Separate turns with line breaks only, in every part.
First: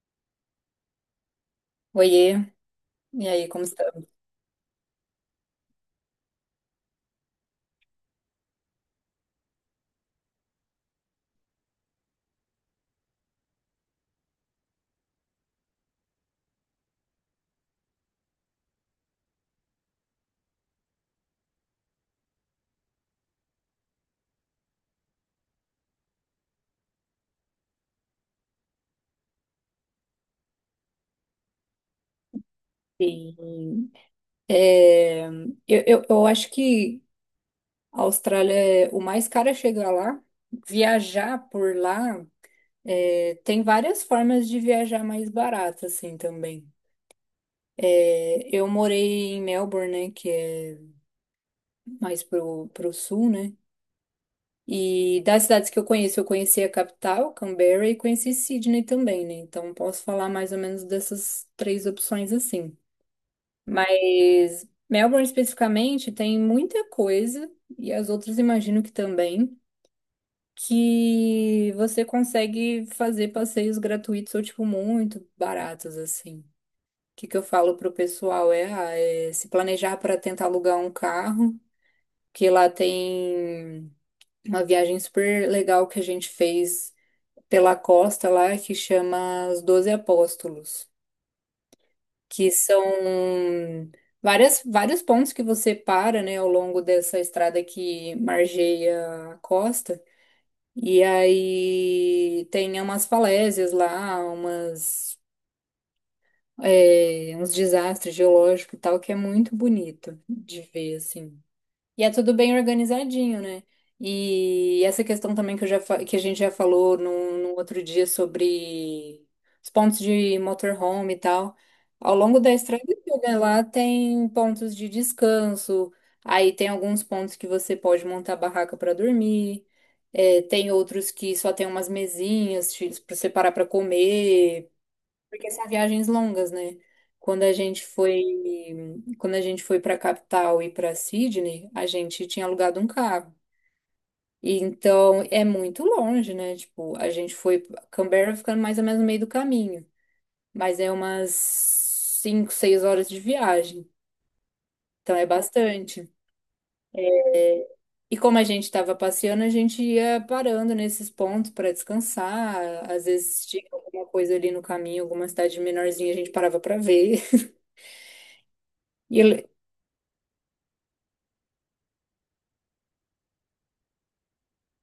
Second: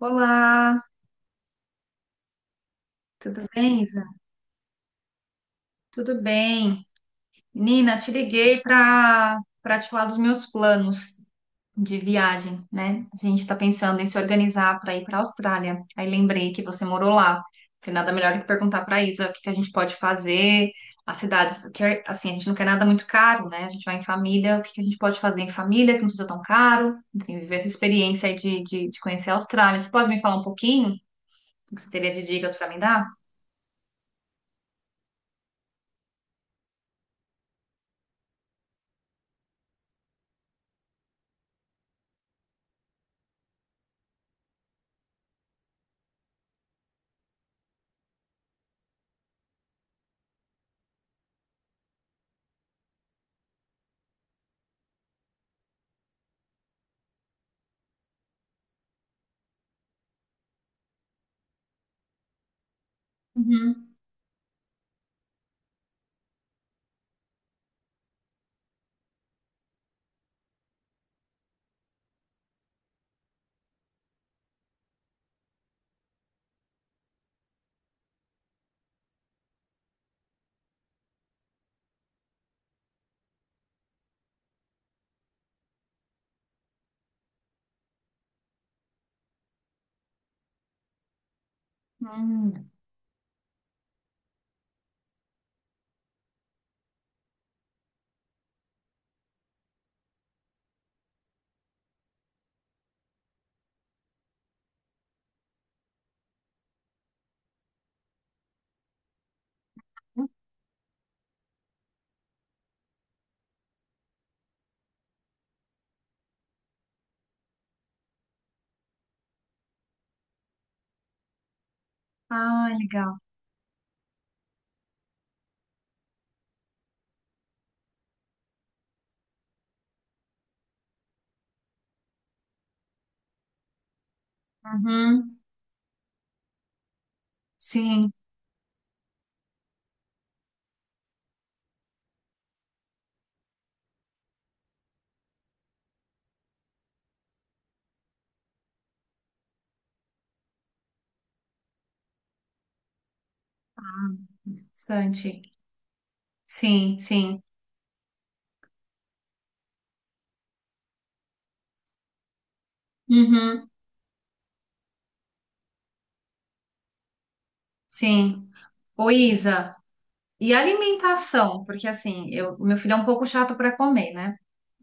Olá,
Oiê, e
tudo
aí, como
bem, Isa?
estamos?
Tudo bem. Nina. Te liguei para te falar dos meus planos de viagem, né? A gente está pensando em se organizar para ir para a Austrália. Aí lembrei que você morou lá. Falei, nada melhor que perguntar para Isa o que que a gente pode fazer, as cidades, que, é, assim, a gente não quer nada muito caro, né? A gente vai em família, o que que a gente pode fazer em família que não seja tão caro, enfim, viver essa experiência aí de conhecer a Austrália. Você pode me falar um pouquinho? O que você teria de dicas para me dar?
Sim. É, eu acho que a Austrália é o mais caro é chegar lá. Viajar por lá, tem várias formas de viajar mais barato, assim, também. Eu morei em Melbourne, né, que é mais pro sul, né? E das cidades que eu conheço, eu conheci a capital, Canberra, e conheci Sydney também, né? Então, posso falar mais ou menos dessas três opções, assim.
Uhum.
Mas Melbourne especificamente tem muita coisa, e as outras imagino que também, que você consegue fazer passeios gratuitos ou, tipo, muito baratos, assim. O que que eu falo pro pessoal é, é se planejar para tentar alugar um carro, que lá tem uma viagem super legal que a gente fez pela costa lá, que chama Os 12 Apóstolos. Que são várias, vários pontos que você para, né, ao longo dessa estrada que margeia a costa. E aí tem umas falésias lá, uns desastres geológicos e tal, que é muito bonito
Hum.
de ver, assim. E é tudo bem organizadinho, né? E essa questão também que, que a gente já falou num outro dia sobre os pontos de motorhome e tal. Ao longo da
Ah,
estrada
legal.
toda lá tem pontos de descanso, aí tem alguns pontos que você pode montar barraca para dormir, tem outros que só tem umas mesinhas para você parar para comer.
Uhum.
Porque são viagens longas, né? Quando a gente
Sim.
foi, quando a gente foi para capital e para Sydney, a gente tinha alugado um carro. E então é muito longe, né? Tipo, a gente foi Canberra ficando mais ou menos no meio do caminho, mas é umas 5, 6 horas de viagem.
Ah,
Então é
bastante.
bastante.
Sim, sim.
E como a gente estava passeando, a gente ia parando nesses pontos para descansar, às vezes tinha
Uhum.
alguma coisa ali no caminho, alguma cidade menorzinha, a gente parava para ver.
Sim. Ô,
E eu,
Isa, e alimentação? Porque assim, eu, meu filho é um pouco chato para comer, né?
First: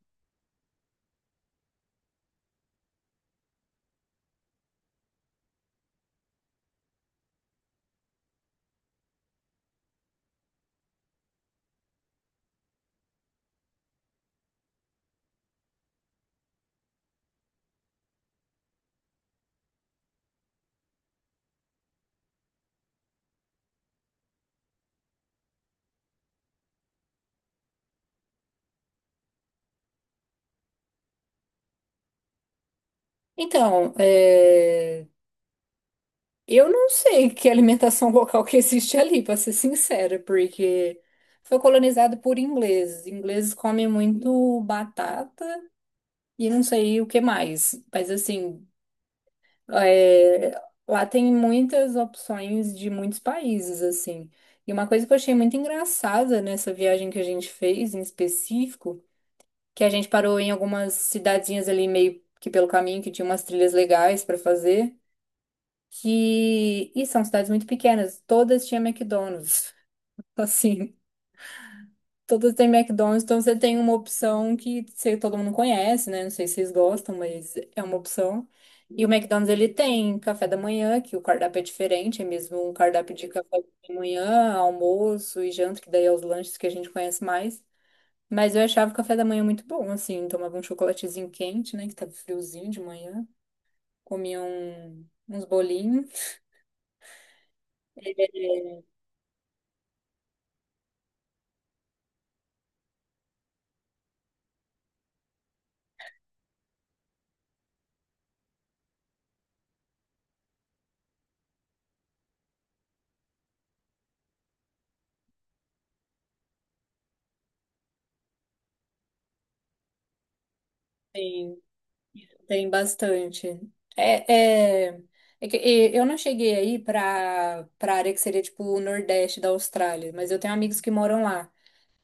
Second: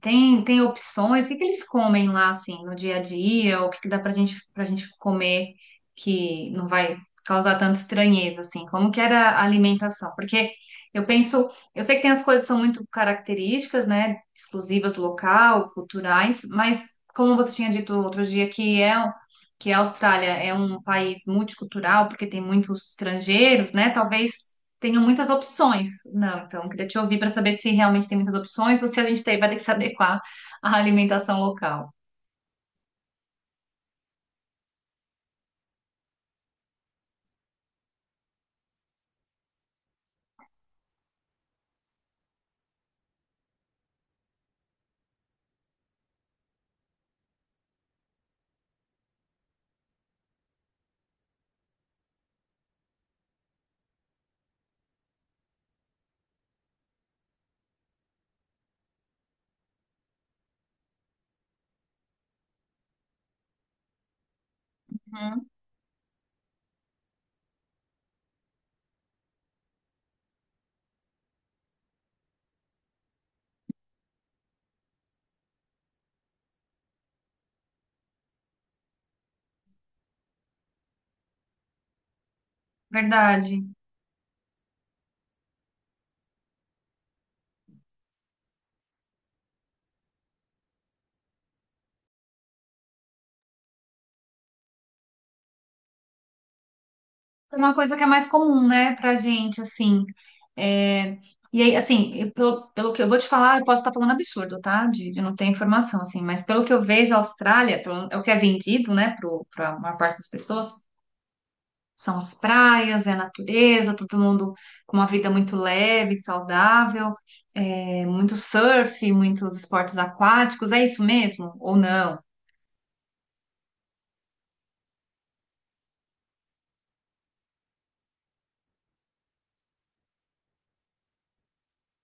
Tem opções? O que que eles comem lá, assim, no dia a dia? O que que dá pra gente comer que não vai causar tanta estranheza, assim? Como que era a alimentação? Porque eu penso, eu sei que tem as coisas que são muito características, né? Exclusivas local, culturais, mas como você tinha dito outro dia que é que a Austrália é um país multicultural, porque tem muitos estrangeiros, né? Talvez tenho muitas opções. Não, então, queria te ouvir para saber se realmente tem muitas opções ou se a gente tem- vai ter que se adequar à alimentação local.
Então, eu não sei que alimentação local que existe ali, para ser sincera, porque foi colonizado por ingleses. Ingleses comem muito batata e não sei o que mais. Mas assim, é, lá tem muitas opções de muitos países, assim. E uma coisa que eu achei muito engraçada nessa viagem que a gente fez, em específico, que a gente parou em algumas cidadezinhas ali meio que pelo caminho que tinha umas trilhas legais para fazer.
Uhum,
Que. E são cidades muito pequenas, todas tinham McDonald's. Assim, todas têm McDonald's, então você tem uma opção que sei, todo mundo conhece, né? Não sei se vocês gostam, mas é uma opção. E o McDonald's ele tem café da manhã, que o cardápio é diferente, é mesmo um cardápio de café
verdade.
da manhã, almoço e janta, que daí é os lanches que a gente conhece mais. Mas eu achava o café da manhã muito bom, assim, tomava um chocolatezinho quente, né, que tava friozinho de manhã, comia uns bolinhos.
É uma coisa que é mais comum,
É,
né, pra gente, assim. É. E aí, assim, eu- pelo, pelo que eu vou te falar, eu posso estar falando absurdo, tá? De não ter informação, assim, mas pelo que eu vejo, a Austrália, pelo- é o que é vendido, né, para a maior parte das pessoas, são as praias, é a natureza, todo mundo com uma vida muito leve, saudável, é, muito surf, muitos esportes aquáticos, é isso mesmo? Ou não?
Tem bastante. É, é, é que eu não cheguei aí para área que seria tipo o Nordeste da Austrália, mas eu tenho amigos que moram lá,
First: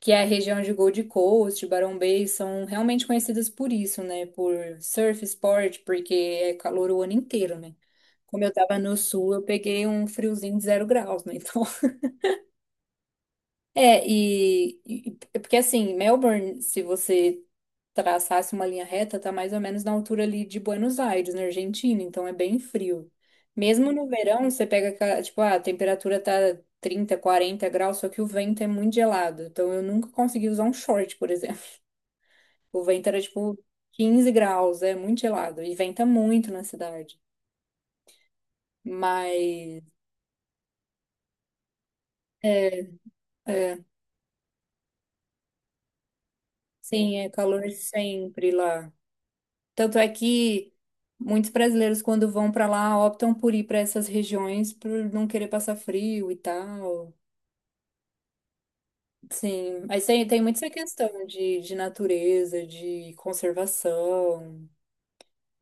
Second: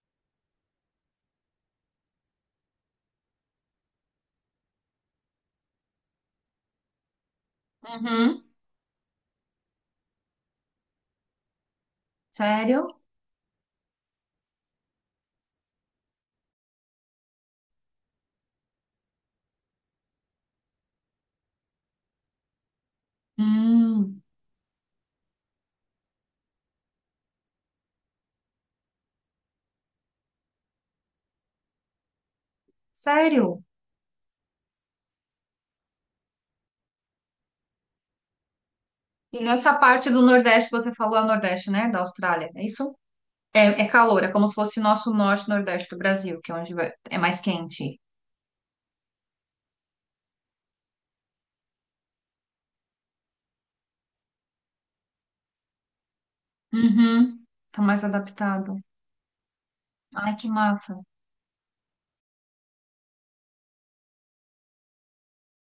que é a região de Gold Coast, Barão Bay, são realmente conhecidas por isso, né? Por surf sport, porque é calor o ano inteiro, né?
Uhum.
Como eu tava no sul, eu peguei um friozinho de 0 graus, né? Então,
Sério?
porque assim, Melbourne, se você traçasse uma linha reta, tá mais ou menos na altura ali de Buenos Aires, na Argentina, então é bem frio. Mesmo no
Hum,
verão, você pega, a temperatura tá 30, 40 graus, só que o vento é muito gelado. Então eu nunca consegui usar um short, por exemplo. O vento era tipo
sério?
15 graus, é muito gelado e venta muito na cidade.
E nessa
Mas
parte do Nordeste, você falou é o Nordeste, né? Da Austrália, é
é,
isso? É,
é,
é calor, é como se fosse nosso norte e nordeste do Brasil, que é onde vai- é
sim, é
mais
calor
quente.
sempre lá. Tanto é que muitos brasileiros, quando vão para lá, optam por ir para essas regiões por não querer passar frio e tal.
Uhum. Tá mais adaptado.
Sim, mas tem,
Ai,
tem
que
muito essa
massa.
questão de natureza, de conservação.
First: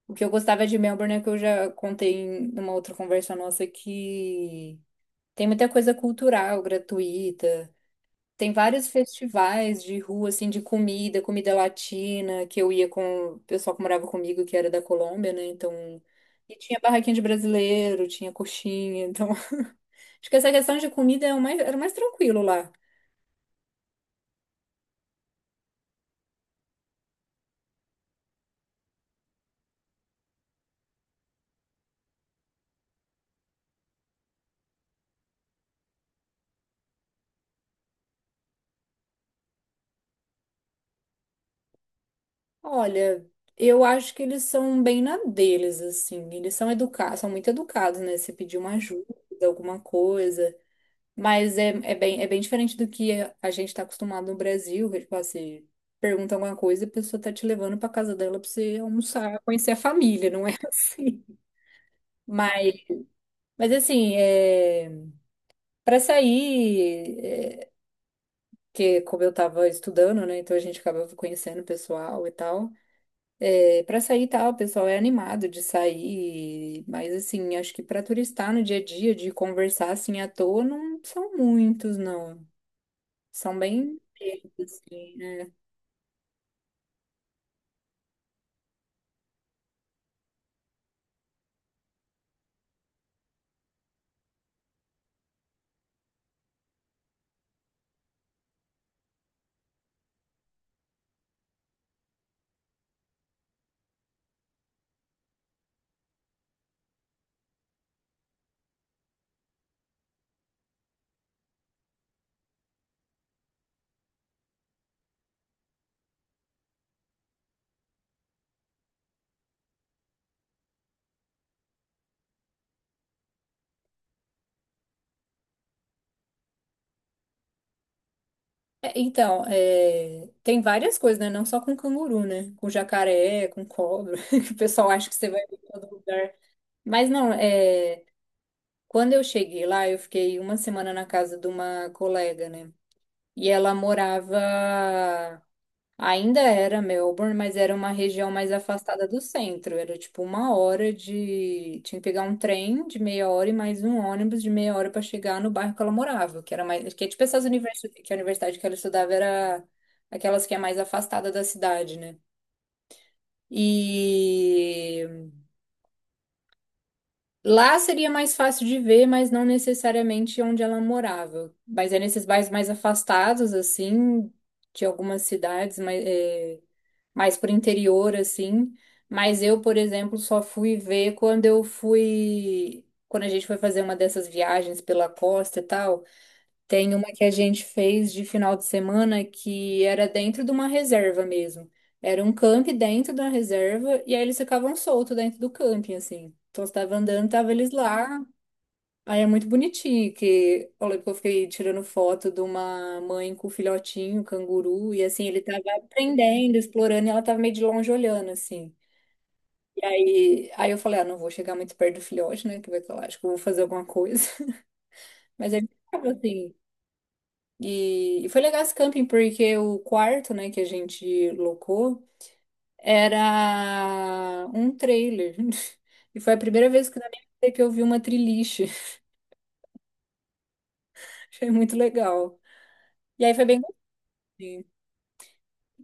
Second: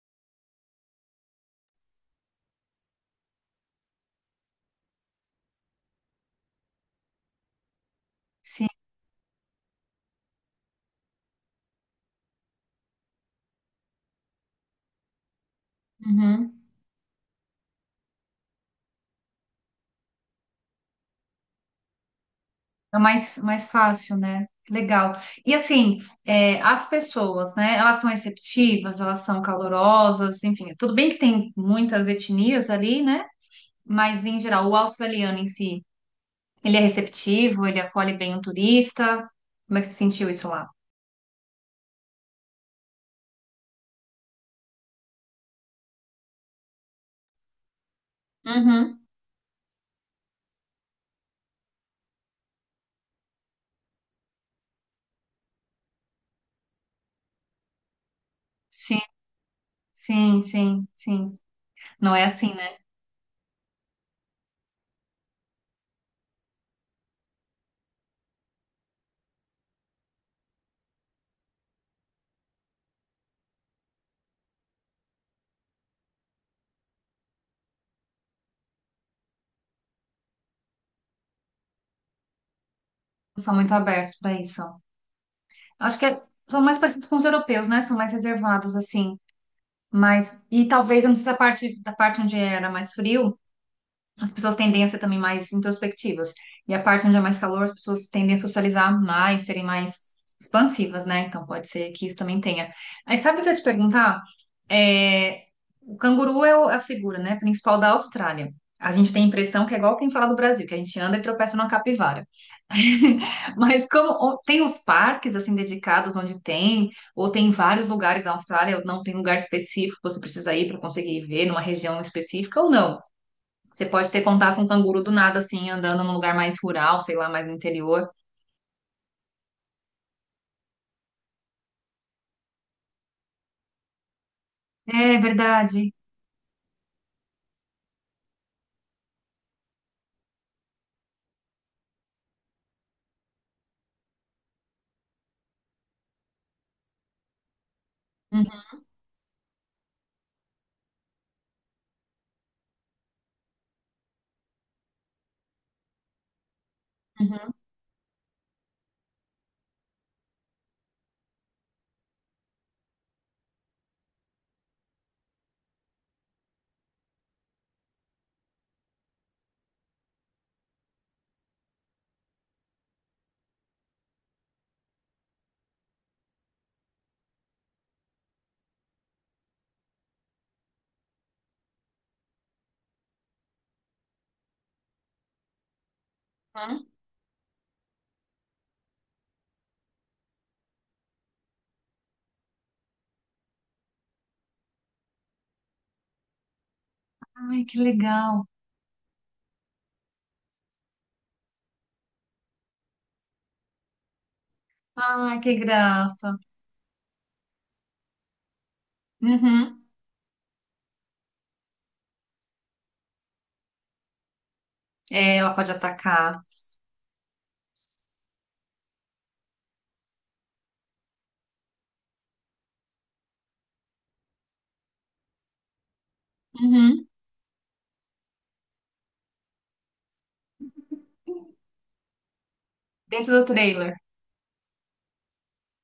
O que eu gostava de Melbourne é que eu já contei em uma outra conversa nossa que tem muita coisa cultural, gratuita. Tem
Sim.
vários festivais de rua, assim, de comida, comida latina, que eu ia com o pessoal que morava comigo, que era da Colômbia, né? Então.
Uhum.
E tinha barraquinha de brasileiro, tinha coxinha. Então, acho que essa questão de comida é o mais, era o mais tranquilo lá.
É mais, mais fácil, né? Legal. E assim, é, as pessoas, né? Elas são receptivas, elas são calorosas, enfim. Tudo bem que tem muitas etnias ali, né? Mas em geral, o australiano em si, ele é receptivo, ele acolhe bem o turista. Como é que você sentiu isso lá?
Olha, eu acho que eles são bem na deles, assim. Eles são educados, são muito educados, né? Se pedir uma
Uhum.
ajuda, alguma coisa. Mas é bem diferente do que a gente está acostumado no Brasil, que, tipo assim, pergunta alguma coisa e a pessoa tá te levando para casa dela para você
Sim,
almoçar, conhecer a família,
sim,
não é
sim,
assim.
sim. Não é assim,
Mas,
né?
mas assim, para sair, que como eu tava estudando, né, então a gente acabava conhecendo o pessoal e tal. É, para sair e tal, o pessoal é animado de sair, mas assim, acho que para turistar no dia a dia, de conversar assim à toa, não são muitos, não.
Não são
São
muito
bem
abertos para isso.
poucos, assim.
Acho que é- são mais parecidos com os europeus, né? São mais reservados, assim. Mas, e talvez, eu não sei se a parte da parte onde era mais frio. As pessoas tendem a ser também mais introspectivas. E a parte onde é mais calor, as pessoas tendem a socializar mais, serem mais expansivas, né? Então pode ser que isso também tenha. Aí sabe o que eu ia te perguntar? É, o canguru é o- é a figura, né, principal da Austrália. A gente tem a impressão que é igual quem fala do Brasil, que a gente anda e tropeça numa capivara. Mas como o- tem os parques assim dedicados onde tem, ou tem vários lugares na Austrália, ou não tem lugar específico que você precisa ir para conseguir ver numa região específica ou não? Você pode ter contato com um canguru do nada, assim, andando num lugar mais rural, sei lá, mais no interior.
Então, tem várias coisas, né? Não só com canguru, né? Com jacaré, com cobra, que o pessoal acha que
É
você vai ver em todo
verdade.
lugar. Mas não, quando eu cheguei lá, eu fiquei uma semana na casa de uma colega, né? E ela morava ainda era Melbourne, mas era uma região mais
Uhum,
afastada do centro. Era tipo uma hora de. Tinha que pegar um trem de meia hora e mais um ônibus de meia hora para chegar no bairro que ela morava, que era mais. Que é tipo essas
uhum,
universidades, que a universidade que ela estudava era aquelas que é mais afastada da cidade, né? E lá seria mais fácil de ver, mas não necessariamente onde ela morava. Mas é nesses bairros mais afastados, assim, de algumas cidades, mas. Mais pro interior, assim. Mas eu, por exemplo, só fui ver quando eu fui. Quando a gente foi fazer uma dessas viagens pela costa e tal,
uhum.
tem uma que a gente fez de final de semana que era dentro de uma reserva mesmo. Era um camping dentro da reserva e aí eles ficavam soltos dentro do camping, assim. Então, você tava andando, tava
Ai,
eles
que
lá,
legal.
aí é muito bonitinho, que eu lembro que eu fiquei tirando foto de uma mãe com um filhotinho, canguru, e assim,
Ai,
ele
que
tava
graça.
aprendendo, explorando, e ela tava meio de longe olhando, assim. E
Uhum.
aí, aí eu falei, ah, não vou chegar muito perto do filhote, né, que vai que acho que eu vou fazer alguma coisa.
É,
Mas
ela
ele
pode
tava
atacar.
assim. E foi legal esse camping, porque o quarto, né, que a gente locou, era um trailer. E foi a primeira vez que
Uhum.
na minha vida que eu vi uma triliche. Achei muito legal. E
Dentro
aí
do
foi bem
trailer.
gostoso.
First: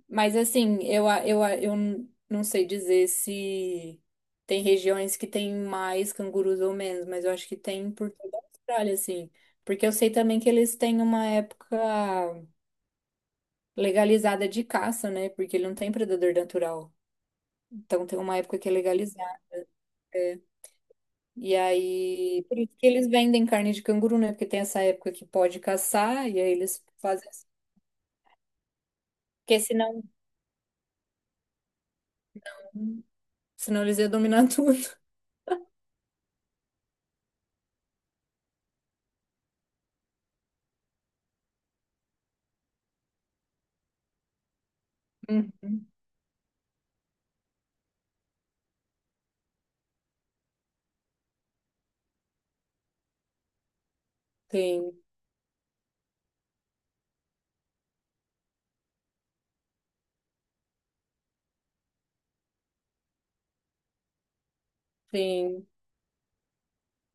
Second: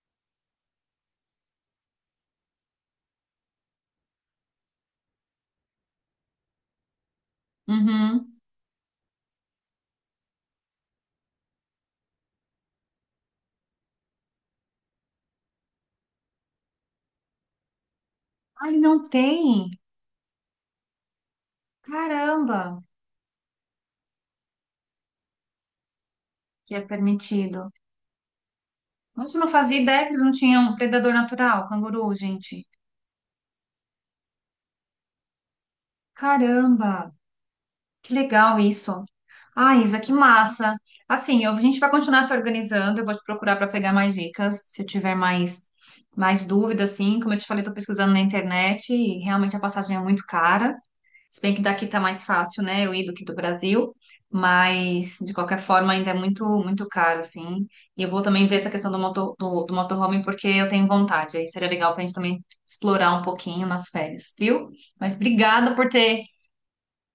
Mas assim, eu, a- eu, a- eu n- não sei dizer se tem regiões que tem mais cangurus ou menos, mas eu acho que tem por toda
Uhum.
a Austrália, assim. Porque eu sei também que eles têm uma época legalizada de caça, né? Porque ele não tem predador natural. Então tem uma época que
Ah,
é
não
legalizada.
tem.
E aí, por
Caramba,
isso que eles vendem carne de canguru, né? Porque tem essa época que pode caçar, e aí
que é
eles fazem assim.
permitido. Nossa, eu não
Porque
fazia ideia que eles não tinham um predador natural, canguru, gente.
senão eles iam dominar tudo.
Caramba, que legal isso. Ah, Isa, que massa. Assim, eu- a gente vai continuar se organizando. Eu vou te procurar para pegar mais dicas. Se eu tiver mais,
Uhum.
mais dúvida, assim, como eu te falei, estou pesquisando na internet e realmente a passagem é muito cara. Se bem que daqui tá mais fácil, né? Eu ir do que do Brasil.
Sim,
Mas, de qualquer forma, ainda é muito, muito caro, assim. E eu vou também ver essa questão do, motor, do motorhome, porque eu tenho vontade. Aí seria legal para a gente também explorar um pouquinho nas férias, viu? Mas
sim.
obrigada por ter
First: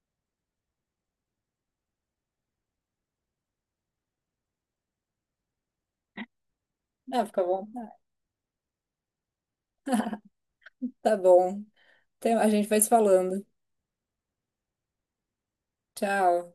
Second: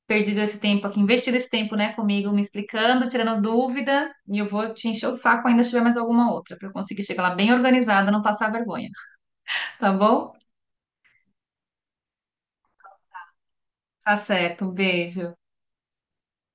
perdido esse tempo aqui, investido esse tempo, né, comigo, me explicando, tirando dúvida, e eu vou te encher o saco ainda se tiver mais alguma outra, para eu conseguir chegar
Ah,
lá
fica
bem
bom.
organizada, não passar vergonha, tá bom?
Tá bom. Então, a gente vai se falando.
Tá certo, um beijo.
Tchau.